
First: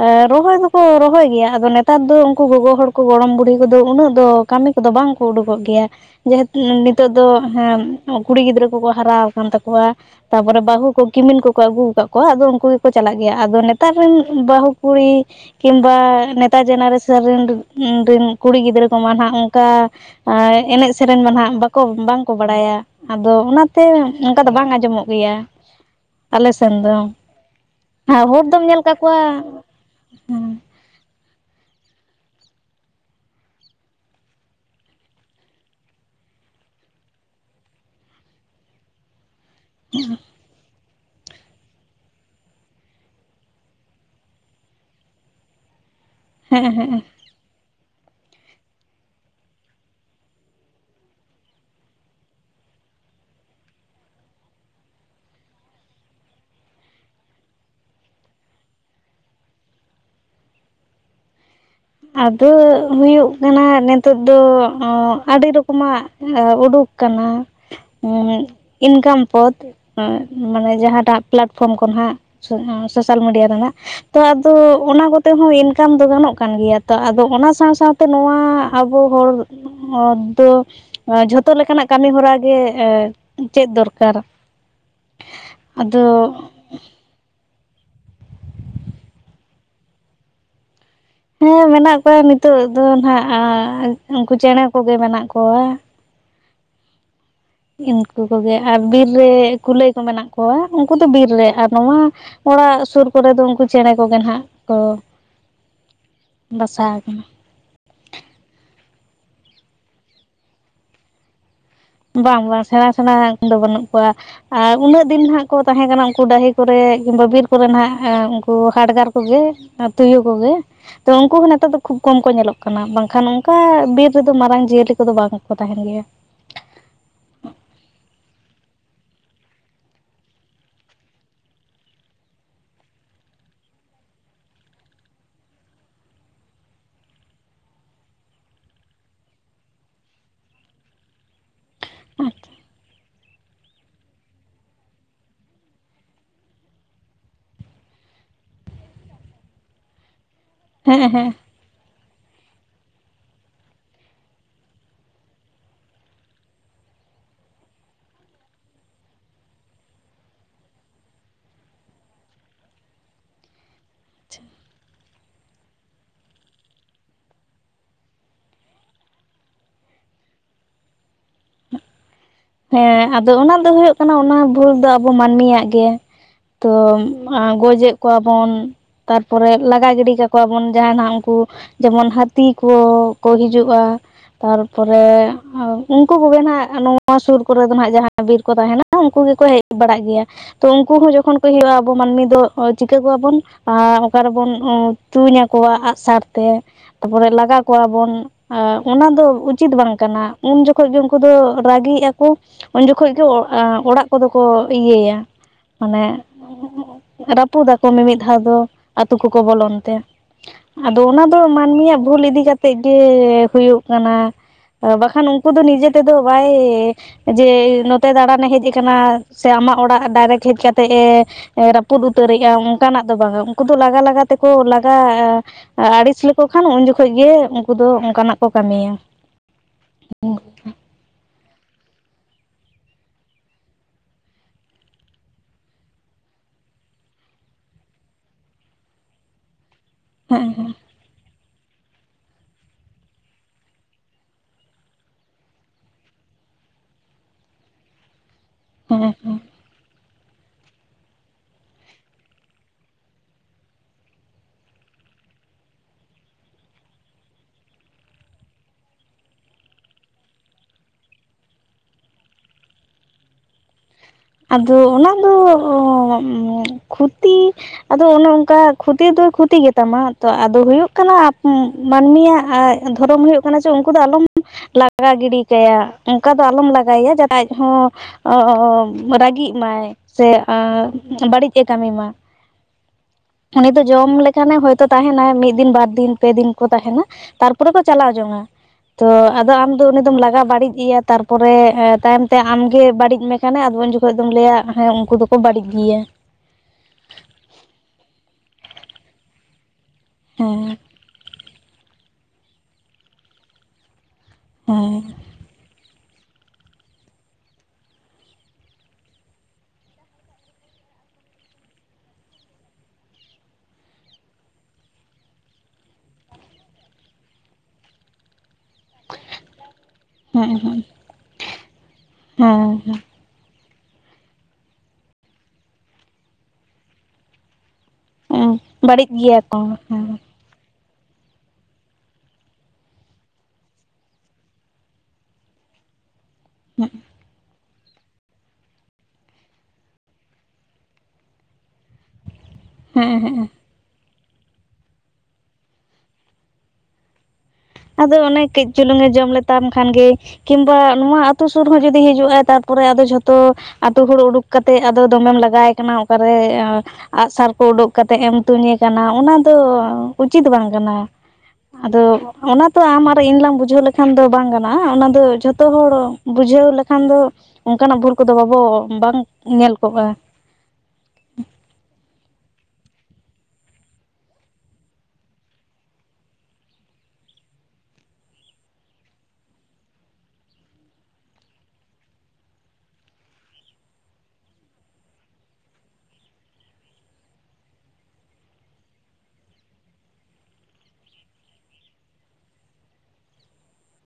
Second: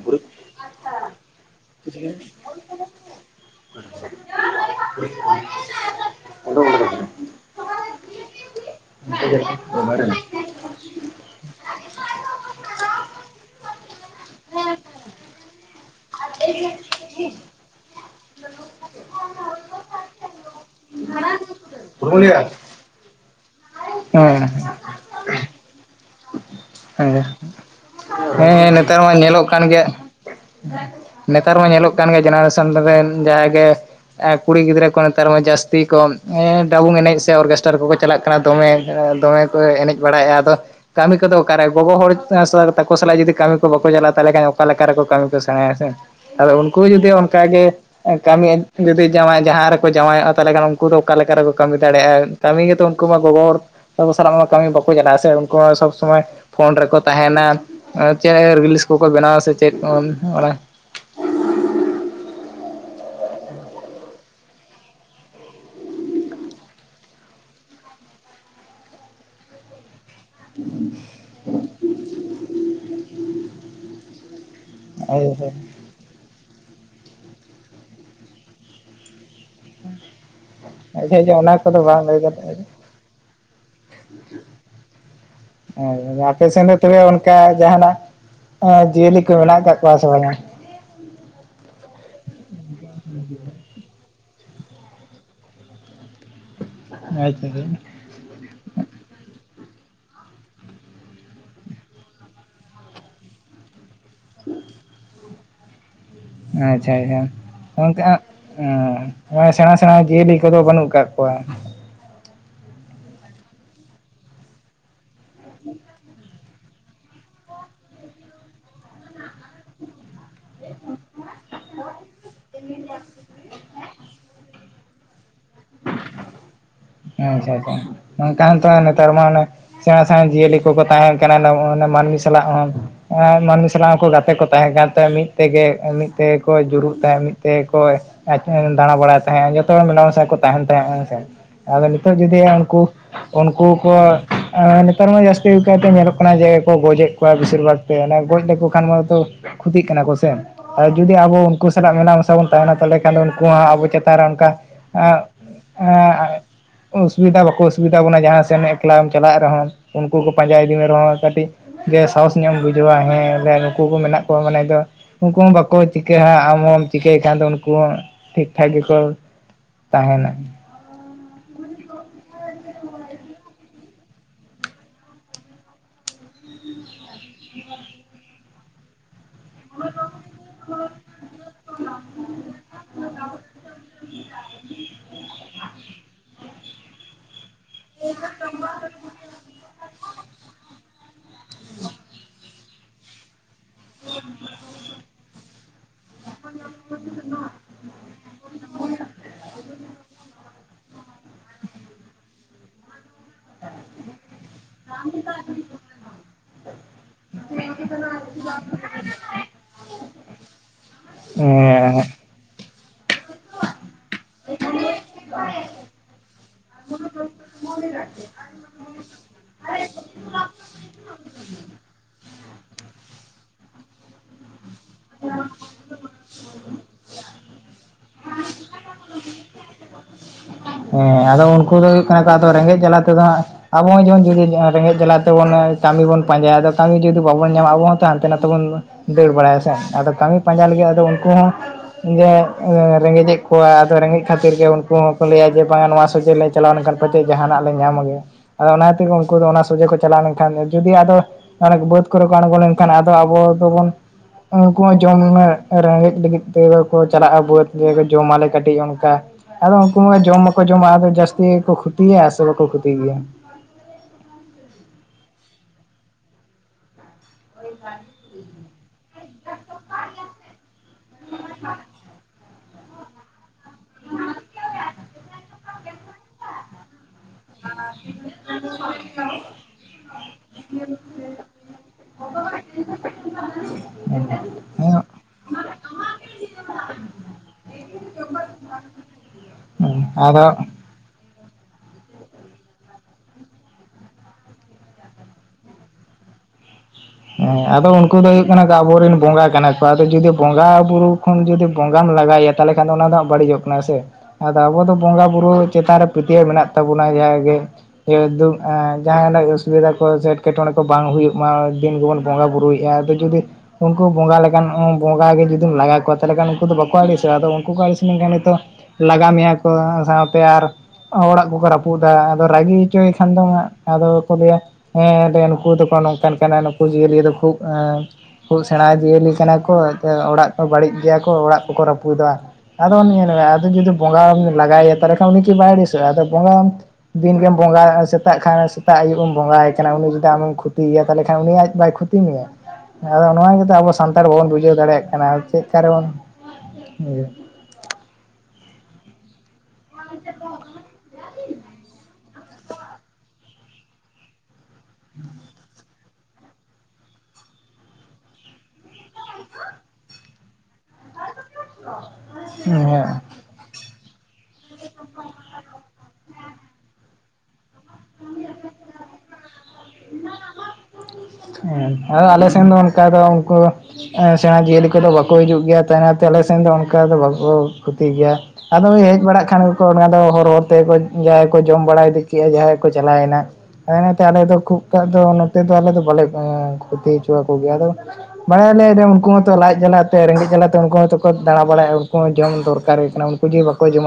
ᱮ ᱨᱚᱦᱚᱭ ᱫᱚᱠᱚ ᱨᱚᱦᱚᱭ ᱜᱮᱭᱟ ᱟᱫᱚ ᱱᱮᱛᱟᱨ ᱫᱚ ᱩᱱᱠᱩ ᱜᱚᱜᱚ ᱦᱚᱲ ᱠᱚ ᱜᱚᱲᱚᱢ ᱵᱩᱰᱷᱤ ᱼᱼ ᱠᱚᱫᱚ ᱩᱱᱟᱹᱜ ᱫᱚ ᱠᱟᱹᱢᱤ ᱠᱚᱫᱚ ᱵᱟᱝ ᱠᱚ ᱩᱰᱩᱠᱚᱜ ᱜᱮᱭᱟ ᱡᱮ ᱦᱤᱛ ᱮᱸ ᱱᱤᱛᱚᱜ ᱫᱚ ᱦᱮᱸ ᱠᱩᱲᱤ ᱜᱤᱫᱽᱨᱟᱹ ᱠᱚᱠᱚ ᱦᱟᱨᱟᱣ ᱟᱠᱟᱱ ᱛᱟᱠᱚᱣᱟ ᱾ ᱛᱟᱯᱚᱨᱮ ᱵᱟᱹᱦᱩ ᱠᱚ ᱠᱤᱢᱤᱱ ᱠᱚᱠᱚ ᱟᱹᱜᱩ ᱠᱟᱜ ᱠᱚᱣᱟ ᱟᱫᱚ ᱩᱱᱠᱩ ᱜᱮᱠᱚ ᱪᱟᱞᱟᱜ ᱜᱮᱭᱟ ᱟᱫᱚ ᱱᱮᱛᱟᱨ ᱨᱮᱱ ᱼᱼ ᱵᱟᱹᱦᱩ ᱠᱩᱲᱤ ᱠᱤᱢᱵᱟ ᱱᱮᱛᱟ ᱡᱮᱱᱟᱨᱮᱥᱚᱱ ᱨᱮᱱ ᱼᱼ ᱨᱮᱱ ᱠᱩᱲᱤ ᱜᱤᱫᱽᱨᱟᱹ ᱠᱚᱢᱟ ᱦᱟᱸᱜ ᱚᱱᱠᱟ ᱼᱼ ᱮᱱᱮᱡ ᱥᱮᱨᱮᱧ ᱢᱟ ᱱᱟᱜ ᱵᱟᱠᱚ ᱵᱟᱝᱠᱚ ᱵᱟᱲᱟᱭᱟ ᱼᱼ ᱟᱫᱚ ᱚᱱᱟᱛᱮ ᱚᱱᱠᱟ ᱫᱚ ᱵᱟᱝ ᱟᱸᱡᱚᱢᱚᱜ ᱜᱮᱭᱟ ᱟᱞᱮ ᱥᱮᱱ ᱫᱚ ᱾ ᱦᱮᱸ ᱦᱮᱸ ᱱᱮᱛᱟᱨ ᱢᱟ ᱧᱮᱞᱚᱜ ᱠᱟᱱ ᱜᱮ ᱼᱼ ᱱᱮᱛᱟᱨ ᱢᱟ ᱧᱮᱞᱚᱜ ᱠᱟᱱ ᱜᱮ ᱡᱮᱱᱟᱨᱮᱥᱚᱱ ᱨᱮᱱ ᱡᱟᱦᱟᱸᱭ ᱜᱮ ᱼᱼ ᱠᱩᱲᱤ ᱜᱤᱫᱽᱨᱟᱹ ᱠᱚ ᱱᱮᱛᱟᱨ ᱢᱟ ᱡᱟᱹᱥᱛᱤ ᱠᱚ ᱰᱟᱵᱩᱝ ᱮᱱᱮᱡ ᱥᱮ ᱚᱨᱠᱮᱥᱴᱟᱨ ᱠᱚᱠᱚ ᱪᱟᱞᱟᱜ ᱼᱼ ᱫᱚᱢᱮ ᱮ ᱫᱚᱢᱮ ᱠᱚ ᱮᱱᱮᱡ ᱵᱟᱲᱟᱭᱮᱫᱼᱟ ᱟᱫᱚ ᱾ ᱠᱟᱹᱢᱤ ᱠᱚᱫᱚ ᱚᱠᱟᱨᱮ ᱜᱚᱜᱚ ᱦᱚᱲ ᱛᱟᱠᱚ ᱥᱟᱞᱟᱜ ᱡᱩᱫᱤ ᱠᱟᱢᱤ ᱠᱚ ᱵᱟᱠᱚ ᱪᱟᱞᱟᱜᱼᱟ ᱛᱟᱦᱚᱞᱮ ᱠᱷᱟᱱ ᱚᱠᱟ ᱞᱮᱠᱟ ᱨᱮᱠᱚ ᱠᱟᱹᱢᱤ ᱠᱚ ᱥᱮᱬᱟᱭᱟ ᱥᱮ ᱼᱼ ᱟᱫᱚ ᱩᱱᱠᱩ ᱡᱩᱫᱤ ᱚᱱᱠᱟᱜ ᱜᱮ ᱼᱼ ᱠᱟᱹᱢᱤ ᱡᱩᱫᱤ ᱡᱟᱶᱟᱭ ᱡᱟᱦᱟᱸ ᱨᱮᱠᱚ ᱡᱟᱶᱟᱭᱚᱜᱼᱟ ᱛᱟᱦᱞᱮ ᱠᱷᱟᱱ ᱩᱱᱠᱩ ᱫᱚ ᱚᱠᱟᱞ ᱞᱮᱠᱟ ᱨᱮᱠᱚ ᱠᱟᱹᱢᱤ ᱫᱟᱲᱮᱭᱟᱜᱼᱟ ᱾ ᱠᱟᱹᱢᱤ ᱜᱮᱛᱚ ᱩᱱᱠᱩ ᱢᱟ ᱜᱚᱜᱚ ᱦᱚᱲ ᱛᱟᱠᱚ ᱥᱟᱞᱟᱜ ᱢᱟ ᱠᱟᱹᱢᱤ ᱵᱟᱠᱚ ᱪᱟᱞᱟᱜᱼᱟ ᱥᱮ ᱾ ᱥᱚᱵᱽ ᱥᱚᱢᱚᱭ ᱯᱷᱳᱱ ᱨᱮᱠᱚ ᱛᱟᱦᱮᱱᱟ ᱾ ᱪᱮᱫ ᱨᱤᱞᱤᱥ ᱠᱚᱠᱚ ᱵᱮᱱᱟᱣᱟ ᱥᱮ ᱪᱮᱫ [unintelligible] ᱟᱫᱚ ᱦᱩᱭᱩᱜ ᱠᱟᱱᱟ ᱱᱤᱛᱚᱜ ᱫᱚ ᱟᱹᱰᱤ ᱨᱚᱠᱚᱢᱟᱜ ᱩᱰᱩᱠ ᱠᱟᱱᱟ ᱤᱱᱠᱟᱢ ᱯᱚᱫ ᱾ ᱢᱟᱱᱮ ᱡᱟᱦᱟᱴᱟᱜ ᱯᱞᱟᱴᱯᱷᱚᱨᱚᱢ ᱠᱚ ᱱᱟᱸᱦᱟᱜ ᱥᱳᱥᱟᱞ ᱢᱤᱰᱤᱭᱟ ᱨᱮᱱᱟᱜ ᱛᱚ ᱟᱵᱩ ᱚᱱᱟ ᱠᱚᱛᱮ ᱦᱚᱸ ᱟᱪᱪᱷᱟ ᱤᱱᱠᱟᱢ ᱫᱚ ᱜᱟᱱᱚᱜ ᱠᱟᱱ ᱜᱮᱭᱟ ᱛᱚ, ᱟᱫᱚ ᱚᱱᱟ ᱥᱟᱶ ᱥᱟᱶᱛᱮ ᱱᱚᱣᱟ ᱟᱵᱚ ᱦᱚᱲ [unintelligible] ᱫᱚ ᱟᱪᱪᱷᱟ ᱡᱷᱚᱛᱚ ᱚᱱᱟ ᱠᱚᱫᱚ ᱞᱮᱠᱟᱱᱟᱜ ᱵᱟᱝ ᱠᱟᱹᱢᱤ ᱞᱟᱹᱭ ᱦᱚᱨᱟ ᱠᱟᱛᱮ ᱜᱮ ᱪᱮᱫ ᱫᱚᱨᱠᱟᱨ᱾ ᱟᱫᱚ ᱦ ᱟᱯᱮ ᱥᱮ ᱛᱚᱵᱮ ᱚᱱᱠᱟ ᱡᱟᱦᱟᱸᱱᱟᱜ ᱡᱤᱭᱟᱹᱞᱤ ᱠᱚ ᱢᱮᱱᱟᱜ ᱟᱠᱟᱫ ᱠᱚᱣᱟ ᱥᱮ ᱵᱟᱝ-ᱟ? ᱦᱮᱸ ᱢᱮᱱᱟᱜ ᱠᱚᱣᱟ ᱱᱤᱛᱚᱜ ᱫᱚ ᱱᱟᱦᱟᱜ ᱮ ᱩᱱᱠᱩ ᱪᱮᱬᱮ ᱠᱚᱜᱮ ᱢᱮᱱᱟᱜ ᱠᱚᱣᱟ ᱾ [inaudible] ᱩᱱᱠᱩ ᱠᱚᱜᱮ ᱟᱨ ᱵᱤᱨ ᱨᱮ ᱠᱩᱞᱟᱹᱭ ᱠᱚ ᱢᱮᱱᱟᱜ ᱠᱚᱣᱟ ᱩᱱᱠᱩ ᱫᱚ ᱵᱤᱨ ᱨᱮ ᱟᱨ ᱱᱚᱶᱟ ᱼᱼ ᱚᱲᱟᱜ ᱥᱩᱨ ᱠᱚᱨᱮ ᱫᱚ ᱩᱱᱠᱩ ᱪᱮᱬᱮ ᱠᱚᱜᱮ ᱱᱟᱦᱟᱜ ᱠᱚ ᱵᱟᱥᱟ ᱟᱪᱪᱷᱟ ᱟᱠᱟᱱᱟ ᱟᱪᱪᱷᱟ [unintelligible] ᱥᱮᱬᱟ ᱥᱮᱬᱟ ᱡᱤᱭᱟᱹᱞᱤ ᱠᱚᱫᱚ ᱵᱟᱹᱱᱩᱜ ᱠᱟᱜ ᱠᱚᱣᱟ ᱾ ᱵᱟᱝ ᱵᱟᱝ ᱥᱮᱬᱟ ᱥᱮᱬᱟ [unintelligible] ᱵᱟᱹᱱᱩᱜ ᱠᱚᱣᱟ ᱟᱨ ᱩᱱᱟᱹᱜ ᱫᱤᱱ ᱦᱟᱸᱜ ᱠᱚ ᱛᱟᱦᱮᱸ ᱠᱟᱱᱟ ᱩᱱᱠᱩ ᱰᱟᱦᱤ ᱠᱚᱨᱮᱜ ᱠᱤᱝᱵᱟ ᱵᱤᱨ ᱠᱚᱨᱮᱱ ᱦᱟᱸᱜ ᱩᱱᱠᱩ ᱦᱟᱰᱜᱟᱨ ᱠᱚᱜᱮ ᱾ ᱛᱩᱭᱩ ᱠᱚᱜᱮ ᱾ ᱛᱚ ᱩᱱᱠᱩ ᱦᱚᱸ ᱱᱮᱛᱚᱜ ᱫᱚ ᱠᱷᱩᱵ ᱠᱚᱢ ᱠᱚ ᱧᱮᱞᱚᱜ ᱠᱟᱱᱟ ᱵᱟᱝᱠᱷᱟᱱ ᱚᱱᱠᱟ ᱵᱤᱨ ᱨᱮᱫᱚ ᱢᱟᱨᱟᱝ ᱡᱤᱭᱟᱹᱞᱤ ᱠᱚ ᱫᱚ ᱵᱟᱝ ᱠᱚ ᱛᱟᱦᱮᱱ ᱜᱮᱭᱟ ᱟᱪᱪᱷᱟ ᱪᱷᱟ ᱱᱚᱠᱟ ᱛᱚ ᱱᱮᱛᱟᱨ ᱢᱟᱱᱮ ᱥᱮᱬᱟ ᱥᱮᱬᱟ ᱡᱤᱭᱟᱹᱞᱤ ᱠᱚᱠᱚ ᱛᱟᱦᱮᱱ ᱠᱟᱱᱟ ᱱᱚᱜ ᱢᱟᱹᱱᱢᱤ ᱥᱟᱞᱟᱜ ᱦᱚᱸ ᱢᱟᱹᱱᱢᱤ ᱥᱟᱞᱟᱜ ᱦᱚᱠᱚ ᱜᱟᱛᱮ ᱠᱚ ᱛᱟᱦᱮᱸ ᱠᱟᱱ ᱛᱟᱦᱮᱸ ᱢᱤᱫ ᱛᱮᱜᱮ ᱢᱤᱫ ᱛᱮᱜᱮ ᱠᱚ ᱡᱩᱨᱩᱜ ᱛᱟᱦᱮᱸᱜ ᱢᱤᱫ ᱛᱮᱜᱮ ᱠᱚ ᱟᱡ ᱫᱟᱬᱟ ᱵᱟᱲᱟᱭ ᱛᱟᱦᱮᱸᱜ, ᱡᱚᱛᱚ ᱦᱚᱲ ᱢᱮᱞᱟ ᱢᱮᱥᱟ ᱠᱚ ᱛᱟᱦᱮᱸᱱ ᱛᱟᱦᱮᱸᱜ ᱦᱮᱸ ᱥᱮ᱾ ᱟᱫᱚ ᱱᱤᱛᱚᱜ ᱡᱩᱫᱤ ᱩᱱᱠᱩ ᱩᱱᱠᱩ ᱠᱚ ᱱᱮᱛᱟᱨ ᱢᱟ ᱡᱟᱹᱥᱛᱤ ᱠᱟᱭᱛᱮ ᱧᱮᱞᱚᱜ ᱠᱟᱱᱟ ᱡᱮ ᱠᱚ ᱜᱚᱡᱮᱫ ᱠᱚᱣᱟ ᱵᱮᱥᱤᱨ ᱵᱷᱟᱜᱽ ᱛᱮ ᱜᱚᱡ ᱞᱮᱠᱚ ᱠᱷᱟᱱ ᱢᱟᱛᱚ ᱠᱷᱚᱛᱤᱜ ᱠᱟᱱᱟ ᱠᱚᱥᱮ ᱟᱨ ᱦᱮᱸ ᱡᱩᱫᱤ ᱦᱮᱸ ᱟᱵᱚ ᱩᱱᱠᱩ ᱥᱟᱞᱟᱜ ᱢᱮᱞᱟ ᱢᱮᱥᱟ ᱵᱚᱱ ᱛᱟᱦᱮᱱᱟ ᱛᱟᱦᱚᱞᱮ ᱠᱷᱟᱱ ᱩᱱᱠᱩ ᱦᱚᱸ ᱟᱵᱚ ᱪᱮᱛᱟᱱ ᱨᱮ ᱚᱱᱠᱟ ᱚᱥᱩᱵᱤᱫᱟ ᱵᱟᱠᱚ ᱚᱥᱩᱵᱤᱫᱟ ᱵᱚᱱᱟ ᱡᱟᱦᱟᱸ ᱥᱮᱱ ᱮᱠᱞᱟᱢ ᱪᱟᱞᱟᱜ ᱨᱮᱦᱚᱸ ᱩᱱᱠᱩ ᱠᱚ ᱯᱟᱸᱡᱟ ᱤᱫᱤᱢ ᱨᱮᱦᱚᱸ ᱠᱟᱹᱴᱤᱡ ᱡ ᱥᱟᱦᱚᱥ ᱧᱚᱜ ᱮᱢ ᱵᱩᱡᱷᱟᱹᱣᱟ ᱦᱮᱸ ᱵᱮ ᱱᱩᱠᱩ ᱠᱚ ᱢᱮᱱᱟᱜ ᱠᱚᱣᱟ ᱢᱟᱱᱮ ᱫᱚ ᱩᱱᱠᱩ ᱦᱚᱸ ᱵᱟᱠᱚ ᱪᱤᱠᱟᱹᱦᱟ᱾ ᱟᱢ ᱦᱚᱸᱢ ᱪᱤᱠᱟᱹᱭ ᱠᱷᱟᱱ ᱫᱚ ᱩᱱᱠᱩ ᱦᱚᱸ ᱴᱷᱤᱠ ᱴᱷᱟᱠ ᱜᱮᱠᱚ ᱛᱟᱦᱮᱱᱟ ᱦᱮᱸ ᱟᱫᱚ ᱚᱱᱟ ᱫᱚ ᱦᱩᱭᱩᱜᱜ ᱠᱟᱱᱟ ᱚᱱᱟ ᱵᱷᱩᱞ ᱫᱚ ᱟᱵᱚ ᱢᱟᱹᱱᱢᱤᱭᱟᱜ ᱜᱮ ᱛᱚ ᱜᱚᱡᱮᱫ ᱠᱚᱣᱟ ᱵᱚᱱ ᱛᱟᱨᱯᱚᱨᱮ ᱞᱟᱜᱟ ᱜᱤᱰᱤ ᱠᱟᱠᱚᱣᱟ ᱵᱚᱱ ᱡᱟᱦᱟ ᱦᱱᱟᱜ ᱩᱱᱠᱩ ᱡᱮᱢᱚᱱ ᱦᱟᱹᱛᱤ ᱠᱚᱠᱚ ᱦᱤᱡᱩᱜᱼᱟ ᱛᱟᱨᱯᱚᱨᱮ ᱩᱱᱠᱩ ᱠᱚᱜᱮ ᱦᱟᱸᱜ ᱱᱚᱣᱟ ᱱᱚᱣᱟ ᱥᱩᱨ ᱠᱚᱨᱮ ᱫᱚ ᱦᱟᱸᱜ ᱡᱟᱦᱟᱸ ᱵᱤᱨ ᱠᱚ ᱛᱟᱦᱮᱱᱟ ᱩᱱᱠᱩ ᱜᱮᱠᱚ ᱦᱮᱡ ᱵᱟᱲᱟᱜ ᱜᱮᱭᱟ᱾ ᱛᱚ ᱩᱱᱠᱩ ᱦᱚᱸ ᱡᱚᱠᱷᱚᱱ ᱠᱚ ᱦᱤᱭᱩᱜᱼᱟ ᱟᱵᱚ ᱢᱟᱹᱱᱢᱤ ᱫᱚ ᱪᱤᱠᱟᱹ ᱠᱚᱣᱟᱵᱚᱱ? ᱟᱨ ᱚᱠᱟᱨᱮᱵᱩᱱ ᱛᱩᱧ ᱟᱠᱚᱣᱟ ᱟᱜᱥᱟᱨ ᱛᱮ ᱛᱟᱯᱚᱨᱮ ᱞᱟᱜᱟ ᱠᱚᱣᱟ ᱵᱚᱱ ᱚᱱᱟ ᱫᱚ ᱩᱪᱤᱛ ᱵᱟᱝ ᱠᱟᱱᱟ ᱩᱱ ᱡᱚᱠᱷᱚᱱ ᱜᱮ ᱩᱱᱠᱩ ᱫᱚ ᱨᱟᱜᱤ ᱩᱱ ᱡᱚᱠᱷᱚᱡ ᱜᱮ ᱚᱲᱟᱜ ᱠᱚᱫᱚ ᱠᱚ ᱤᱭᱟᱹᱭᱟ ᱢᱟᱱᱮ ᱨᱟᱹᱯᱩᱫᱟᱠᱚ ᱢᱤᱢᱤᱫ ᱫᱷᱟᱣ ᱫᱚ ᱟᱛᱩ ᱠᱚᱠᱚ ᱵᱚᱞᱚᱱ ᱛᱮ ᱟᱫᱚ ᱚᱱᱟ ᱫᱚ ᱢᱟᱹᱱᱢᱤᱭᱟᱜ ᱮᱸ ᱵᱷᱩᱞ ᱤᱫᱤ ᱠᱟᱛᱮᱫ ᱛᱮᱫ ᱜᱮ ᱦᱩᱭᱩᱜ ᱠᱟᱱᱟ ᱵᱟᱠᱷᱟᱱ ᱩᱱᱠᱩ ᱫᱚ ᱱᱤᱡᱮ ᱛᱮᱫᱚ ᱟᱭ ᱡᱮ ᱱᱚᱛᱮ ᱫᱟᱬᱟᱱ ᱦᱮᱡ ᱟᱠᱟᱱᱟ ᱥᱮ ᱟᱢᱟᱜ ᱚᱲᱟᱜ ᱰᱟᱭᱨᱮᱠᱴ ᱦᱮᱡ ᱠᱟᱛᱮ ᱮ ᱨᱟᱹᱯᱩᱫ ᱩᱛᱟᱹᱨᱮᱜᱼᱟ ᱚᱱᱠᱟᱱᱟᱜ ᱫᱚ ᱵᱟᱝᱟ ᱩᱱᱠᱩ ᱫᱚ ᱞᱟᱜᱟ ᱞᱟᱜᱟ ᱛᱮᱠᱚ ᱞᱟᱜᱟ ᱟᱹᱲᱤᱥ ᱞᱮᱠᱚ ᱠᱷᱟᱱ ᱩᱱ ᱡᱚᱠᱷᱚᱱ ᱜᱮ ᱩᱱᱠᱩ ᱫᱚ ᱚᱱᱠᱟᱱᱟᱜ ᱠᱚ ᱠᱟᱹᱢᱤᱭᱟ ᱦᱮᱸ ᱟᱫᱚ ᱩᱱᱠᱩ ᱫᱚ ᱦᱩᱭᱩᱜ ᱠᱟᱱᱟ ᱠᱚ ᱟᱫᱚ ᱨᱮᱸᱜᱮᱡ ᱡᱟᱞᱟ ᱛᱮᱫᱚ ᱦᱟᱸᱜ ᱟᱵᱚ ᱦᱚᱸ ᱡᱮᱢᱚᱱ ᱡᱩᱫᱤ ᱨᱮᱸᱜᱮᱡ ᱡᱟᱞᱟ ᱛᱮᱵᱚᱱ ᱠᱟᱹᱢᱤ ᱵᱚᱱ ᱯᱟᱸᱡᱟᱭᱫᱟ᱾ ᱠᱟᱹᱢᱤ ᱡᱩᱫᱤ ᱵᱟᱵᱚᱱ ᱧᱟᱢᱟ, ᱟᱵᱚ ᱦᱚᱸᱛᱚ ᱦᱟᱱᱛᱮ ᱱᱟᱛᱮ ᱵᱚᱱ ᱫᱟᱹᱲ ᱵᱟᱲᱟᱭᱟ ᱥᱮ ᱟᱫᱚ ᱠᱟᱹᱢᱤ ᱦᱮᱸ ᱯᱟᱸᱡᱟ ᱞᱟᱹᱜᱤᱫ ᱟᱫᱚ ᱩᱱᱠᱩ ᱦᱚᱸ ᱡᱮ ᱨᱮᱸᱜᱮᱡᱮᱫ ᱠᱚᱣᱟ ᱟᱫᱚ ᱨᱮᱸᱜᱮᱡ ᱠᱷᱟᱹᱛᱤᱨ ᱜᱮ ᱩᱱᱠᱩ ᱦᱚᱸᱠᱚ ᱞᱟᱹᱭᱟ ᱡᱮ ᱵᱟᱝᱟ ᱱᱚᱣᱟ ᱥᱚᱡᱮ ᱪᱟᱞᱟᱣ ᱞᱮᱱᱠᱷᱟᱱ ᱯᱟᱪᱮᱫ ᱡᱟᱦᱟᱱᱟᱜ ᱞᱮ ᱧᱟᱢᱚᱜ ᱜᱮᱭᱟ ᱟᱫᱚ ᱚᱱᱟ ᱦᱮᱸ ᱛᱮᱜᱮ ᱦᱮᱸ ᱩᱱᱠᱩ ᱚᱱᱟ ᱥᱚᱡᱷᱮ ᱠᱚ ᱪᱟᱞᱟᱣ ᱞᱮᱱᱠᱷᱟᱱ ᱡᱩᱫᱤ ᱟᱫᱚ ᱵᱟᱹᱫᱽ ᱠᱚᱨᱮ ᱠᱚ ᱟᱬᱜᱚ ᱞᱮᱱᱠᱷᱟᱱ ᱟᱫᱚ ᱟᱵᱚ ᱫᱚᱵᱚᱱ ᱩᱱᱠᱩ ᱦᱚᱸ ᱡᱚᱢᱼᱟ ᱨᱮᱸᱜᱮᱡ ᱞᱟᱹᱜᱤᱫ ᱛᱮ ᱫᱚ ᱠᱚ ᱪᱟᱞᱟᱜᱼᱟ ᱵᱳᱛ ᱨᱮ ᱡᱚᱢᱼᱟ ᱟᱞᱮ ᱠᱟᱹᱴᱤᱡ ᱚᱱᱠᱟ ᱟᱫᱚ ᱩᱱᱠᱩ ᱢᱟ ᱡᱚᱢ ᱢᱟᱠᱚ ᱡᱚᱢᱟ ᱟᱫᱚ ᱡᱟᱹᱥᱛᱤ ᱠᱚ ᱠᱷᱚᱛᱤᱭᱟ ᱥᱮ ᱵᱟᱠᱩ ᱠᱷᱩᱚᱛᱤᱭ ᱜᱮᱭᱟ ᱟᱫᱚ ᱚᱱᱟ ᱫᱚ ᱠᱷᱩᱛᱤ ᱟᱫᱚ ᱚᱱᱮ ᱚᱱᱠᱟ ᱠᱷᱚᱛᱤ ᱫᱚᱭ ᱠᱷᱚᱛᱤ ᱜᱮᱛᱟᱢᱟ᱾ ᱛᱚ ᱟᱫᱚ ᱦᱩᱭᱩᱜ ᱠᱟᱱᱟ ᱢᱟᱹᱱᱢᱤᱭᱟᱜ ᱫᱷᱚᱨᱚᱢ ᱦᱩᱭᱩᱜ ᱠᱟᱱᱟ ᱡᱮ ᱩᱱᱠᱩ ᱫᱚ ᱟᱞᱚᱢ ᱞᱟᱜᱟ ᱜᱤᱰᱤ ᱠᱟᱭᱟ ᱚᱱᱠᱟ ᱫᱚ ᱟᱞᱚᱢ ᱞᱟᱜᱟᱭᱮᱭᱟ ᱡᱟ ᱟᱡ ᱦᱚᱸ ᱨᱟᱹᱜᱤᱜ ᱢᱟᱭ ᱥᱮ ᱵᱟᱹᱲᱤᱡ ᱮ ᱠᱟᱹᱢᱤ ᱢᱟ ᱩᱱᱤᱫᱚ ᱡᱚᱢ ᱞᱮᱠᱷᱟᱱᱮ ᱦᱚᱭᱛᱚ ᱦᱮᱸ ᱛᱟᱦᱮᱸᱱᱟᱭ, ᱢᱤᱫ ᱫᱤᱱ ᱵᱟᱨ ᱫᱤᱱ ᱯᱮ ᱫᱤᱱ ᱠᱚ ᱛᱟᱦᱮᱸᱱᱟ᱾ ᱛᱟᱨᱯᱚᱨᱮ ᱠᱚ ᱪᱟᱞᱟᱣ ᱡᱚᱝᱼᱟ ᱛᱚ ᱟᱫᱚ ᱟᱢ ᱫᱚ ᱩᱱᱤ ᱫᱚᱢ ᱞᱟᱜᱟᱣ ᱟᱫᱚ ᱵᱟᱲᱤᱡ ᱛᱟᱨᱯᱚᱨᱮ ᱛᱟᱭᱚᱢᱛᱮ ᱟᱢᱜᱮ ᱵᱟᱹᱲᱤᱡ ᱢᱮᱠᱟᱱᱮ ᱡ ᱩᱱ ᱡᱚᱠᱷᱚᱱ ᱫᱚᱢ ᱞᱟᱹᱭᱟ ᱦᱮᱸ ᱩᱱᱠᱩ ᱫᱚᱠᱚ ᱵᱟᱹᱲᱤᱡ ᱜᱮᱭᱟ ᱦᱮᱸ, ᱟᱫᱚ ᱩᱱᱠᱩ ᱫᱚ ᱦᱩᱭᱩᱜ ᱠᱟᱱᱟ ᱠᱚ ᱟᱵᱚᱨᱮᱱ ᱵᱚᱸᱜᱟ ᱠᱟᱱᱟ ᱠᱚ᱾ ᱟᱫᱚ ᱡᱩᱫᱤ ᱦᱮᱸ ᱵᱚᱸᱜᱟ ᱵᱩᱨᱩ ᱟᱢ ᱡᱩᱫᱤ ᱵᱚᱸᱜᱟᱢ ᱞᱟᱜᱟᱭᱮᱭᱟ, ᱛᱟᱦᱚᱞᱮ ᱠᱷᱟᱱ ᱫᱚ ᱚᱱᱟ ᱫᱚ ᱵᱟᱹᱲᱤᱡᱚᱜ ᱠᱟᱱᱟ ᱥᱮ᱾ ᱟᱫᱚ ᱟᱵᱚ ᱫᱚ ᱦᱮᱸ ᱵᱚᱸᱜᱟ ᱵᱩᱨᱩ ᱪᱮᱛᱟᱱ ᱨᱮ ᱯᱟᱹᱛᱭᱟᱹᱣ ᱢᱮᱱᱟᱜ ᱛᱟᱵᱚᱱᱟ ᱡᱟᱦᱟᱸ ᱜᱮ ᱮᱼᱫᱩᱼᱟ ᱡᱟᱦᱟᱱᱟᱜ ᱚᱥᱩᱵᱤᱫᱟ ᱠᱚ ᱥᱮ ᱮᱴᱠᱮᱴᱚᱬᱮ ᱠᱚ ᱵᱟᱝ ᱦᱩᱭᱩᱜᱼᱢᱟ᱾ ᱫᱤᱱ ᱜᱮᱼᱵᱚᱱ ᱵᱚᱸᱜᱟ ᱵᱩᱨᱩᱭᱮᱫᱼᱟ ᱟᱫᱚ ᱡᱩᱫᱤ ᱩᱱᱠᱩ ᱵᱚᱸᱜᱟ ᱞᱮᱠᱟᱱ ᱦᱚᱸ ᱵᱚᱸᱜᱟ ᱜᱮ ᱡᱩᱫᱤᱢ ᱞᱟᱜᱟ ᱠᱚᱣᱟ ᱛᱟᱦᱚᱞᱮ ᱠᱷᱟᱱ ᱩᱱᱠᱩ ᱫᱚ ᱵᱟᱠᱚ ᱟᱹᱲᱤᱥᱚᱜᱼᱟ ᱟᱫᱚ ᱩᱱᱠᱩ ᱠᱚ ᱟᱹᱲᱤᱥ ᱞᱮᱱ ᱠᱷᱟᱱ ᱱᱤᱛᱚᱜ ᱞᱟᱜᱟ ᱢᱮᱭᱟ ᱠᱚ ᱥᱟᱶᱛᱮ ᱦᱮᱸ ᱟᱨ ᱦᱮᱸ ᱚᱲᱟᱜ ᱠᱚᱠᱚ ᱨᱟᱹᱯᱩᱫᱼᱫᱟ, ᱟᱫᱚ ᱨᱟᱹᱜᱤ ᱦᱮᱸ ᱦᱚᱪᱚᱭ ᱠᱷᱟᱱ ᱠᱷᱟᱱ ᱫᱚ ᱦᱟᱸᱜ ᱟᱫᱚ ᱠᱚ ᱞᱟᱹᱭᱟ ᱦᱮᱸ ᱫᱮᱱ ᱱᱩᱠᱩ ᱫᱚᱠᱚ ᱱᱚᱝ ᱠᱟᱱ ᱠᱟᱱᱟ ᱱᱩᱠᱩ ᱡᱤᱭᱟᱹᱞᱤ ᱫᱚ ᱠᱷᱩᱵᱽ ᱦᱮᱸ ᱠᱷᱩᱵᱽ ᱥᱮᱬᱟ ᱵᱟᱹᱲᱤᱡ ᱡᱤᱭᱟᱹᱞᱤ ᱜᱮᱭᱟ ᱠᱟᱱᱟ ᱠᱚ ᱮᱱ ᱦᱮᱸ ᱚᱲᱟᱜ ᱠᱚ ᱵᱟᱹᱲᱤᱡ ᱜᱮᱭᱟ ᱠᱚ ᱚᱲᱟᱜ ᱠᱚᱠᱚ ᱨᱟᱹᱯᱩᱼᱫᱟ ᱟᱫᱚ ᱢᱮᱱᱼᱫᱟ ᱟᱫᱚ ᱡᱩᱫᱤ ᱵᱚᱸᱜᱟᱢ ᱞᱟᱜᱟᱭᱮᱭᱟ ᱛᱟᱦᱚᱞᱮ ᱠᱷᱟᱱ ᱩᱱᱤ ᱠᱤ ᱵᱟᱭ ᱟᱹᱲᱤᱥᱚᱜᱼᱟ ᱟᱫᱚ ᱵᱚᱸᱜᱟ ᱫᱤᱱᱜᱮ ᱵᱚᱸᱜᱟ ᱥᱮᱛᱟᱜ ᱠᱷᱟᱱ ᱥᱮᱛᱟᱜ ᱟᱹᱭᱩᱵᱮᱢ ᱵᱚᱸᱜᱟᱭᱮ ᱠᱟᱱᱟ ᱩᱱᱤ ᱡᱩᱫᱤ ᱟᱢᱮᱢ ᱠᱷᱚᱛᱤᱭᱮᱭᱟ ᱛᱟᱦᱚᱞᱮ ᱠᱷᱟᱱ ᱩᱱᱤᱭᱟᱜ ᱵᱟᱭ ᱠᱷᱚᱛᱤ ᱢᱮᱭᱟ, ᱦᱮᱸ ᱟᱫᱚ ᱦᱮᱸ ᱱᱚᱣᱟ ᱤᱭᱟᱹᱛᱮ ᱥᱟᱱᱛᱟᱲ ᱵᱟᱵᱚᱱ ᱵᱩᱡᱷᱟᱹᱣ ᱫᱟᱲᱮᱭᱟᱜ ᱠᱟᱱᱟ ᱪᱮᱫᱠᱟ ᱨᱮᱵᱚᱱ ᱟᱫᱚ ᱚᱱᱮ ᱠᱟᱹᱡ ᱪᱩᱞᱩᱝᱼᱮ ᱡᱚᱢ ᱞᱮ ᱛᱟᱢ ᱠᱷᱟᱱ ᱜᱮ, ᱠᱤᱢᱵᱟ ᱱᱚᱣᱟ ᱟᱹᱛᱩ ᱥᱩᱨ ᱦᱚᱸ ᱡᱚᱫᱤ ᱦᱤᱡᱩᱜᱼᱟ ᱛᱟᱨᱯᱚᱨᱮ ᱟᱫᱚ ᱡᱷᱚᱛᱚ ᱟᱛᱳ ᱦᱚᱲ ᱩᱰᱩᱠ ᱠᱟᱛᱮᱜ ᱟᱫᱚ ᱫᱚᱢᱮᱢ ᱞᱟᱜᱟᱭᱮ ᱠᱟᱱᱟ ᱚᱠᱟᱨᱮ ᱟᱜᱼᱥᱟᱨ ᱠᱚ ᱩᱰᱩᱠ ᱠᱟᱛᱮᱫ ᱮᱢ ᱛᱩᱧᱤ ᱠᱟᱱᱟ ᱚᱱᱟ ᱫᱚ ᱩᱪᱤᱛ ᱵᱟᱝ ᱠᱟᱱᱟ ᱦᱮᱸ [unintelligible] ᱛᱤᱱ ᱞᱟᱝ ᱵᱩᱡᱷᱟᱹᱣ ᱞᱮᱠᱷᱟᱱ ᱫᱚ ᱵᱟᱝ ᱜᱟᱱᱚᱼᱟ, ᱚᱱᱟ ᱫᱚ ᱡᱷᱚᱛᱚ ᱦᱚᱲ ᱵᱩᱡᱷᱟᱹᱣ ᱞᱮᱠᱷᱟᱱ ᱫᱚ ᱚᱱᱠᱟᱱᱼᱟᱜ ᱵᱷᱩᱞ ᱠᱚᱫᱚ ᱵᱟᱵᱚ ᱵᱟᱝ ᱧᱮᱞ ᱠᱚᱜᱼᱟ, [unintelligible] ᱦᱮᱸᱼ ᱟᱞᱮ ᱥᱮᱱ ᱫᱚ ᱚᱱᱠᱟ ᱫᱚ ᱩᱱᱠᱩ ᱥᱮᱬᱟ ᱡᱤᱭᱟᱹᱞᱤ ᱠᱚᱫᱚ ᱵᱟᱠᱚ ᱦᱤᱡᱩᱜ ᱜᱮᱭᱟ ᱛᱟᱦᱮᱱᱟ ᱛᱮ ᱟᱞᱮ ᱥᱮᱱ ᱫᱚ ᱚᱱᱠᱟ ᱫᱚ ᱵᱟᱠᱚ ᱠᱷᱚᱛᱤ ᱜᱮᱭᱟ ᱟᱫᱚ ᱦᱮᱡ ᱵᱟᱲᱟᱜ ᱠᱷᱟᱱ ᱜᱮᱠᱚ ᱚᱱᱟ ᱫᱚ ᱦᱚᱨ ᱦᱚᱨ ᱛᱮ ᱡᱟᱦᱟᱸᱭ ᱠᱚ ᱡᱚᱢ ᱵᱟᱲᱟᱭ ᱤᱫᱤ ᱠᱮᱜᱼᱟ ᱡᱟᱦᱟᱸᱭ ᱠᱚ ᱪᱟᱞᱟᱣᱮᱱᱟ ᱦᱮᱸᱱᱟᱛᱮ ᱟᱞᱮ ᱫᱚ ᱠᱷᱩᱵ ᱠᱟᱜ ᱫᱚ ᱱᱚᱛᱮ ᱟᱞᱮ ᱫᱚ ᱵᱟᱞᱮ--ᱟᱸᱠᱷᱩᱛᱤ ᱦᱚᱪᱚᱼᱟ ᱠᱚᱜᱮᱭᱟ ᱟᱫᱚ ᱵᱟᱲᱟᱭᱟᱞᱮ ᱡᱮ ᱩᱱᱠᱩ ᱦᱚᱸᱛᱚ ᱞᱟᱡ ᱡᱟᱞᱟ ᱛᱮ ᱨᱮᱸᱜᱮᱡ ᱡᱟᱞᱟ ᱛᱮ ᱩᱱᱠᱩ ᱦᱚᱸᱛᱚ ᱠᱚ ᱫᱟᱬᱟ ᱵᱟᱲᱟᱭᱟ ᱩᱱᱠᱩ ᱦᱚᱸ ᱡᱚᱢ ᱫᱚᱨᱠᱟᱨ ᱜᱮ ᱠᱟᱱᱟ ᱩᱱᱠᱩ ᱜᱮ ᱵᱟᱠᱚ ᱡᱚᱢᱟ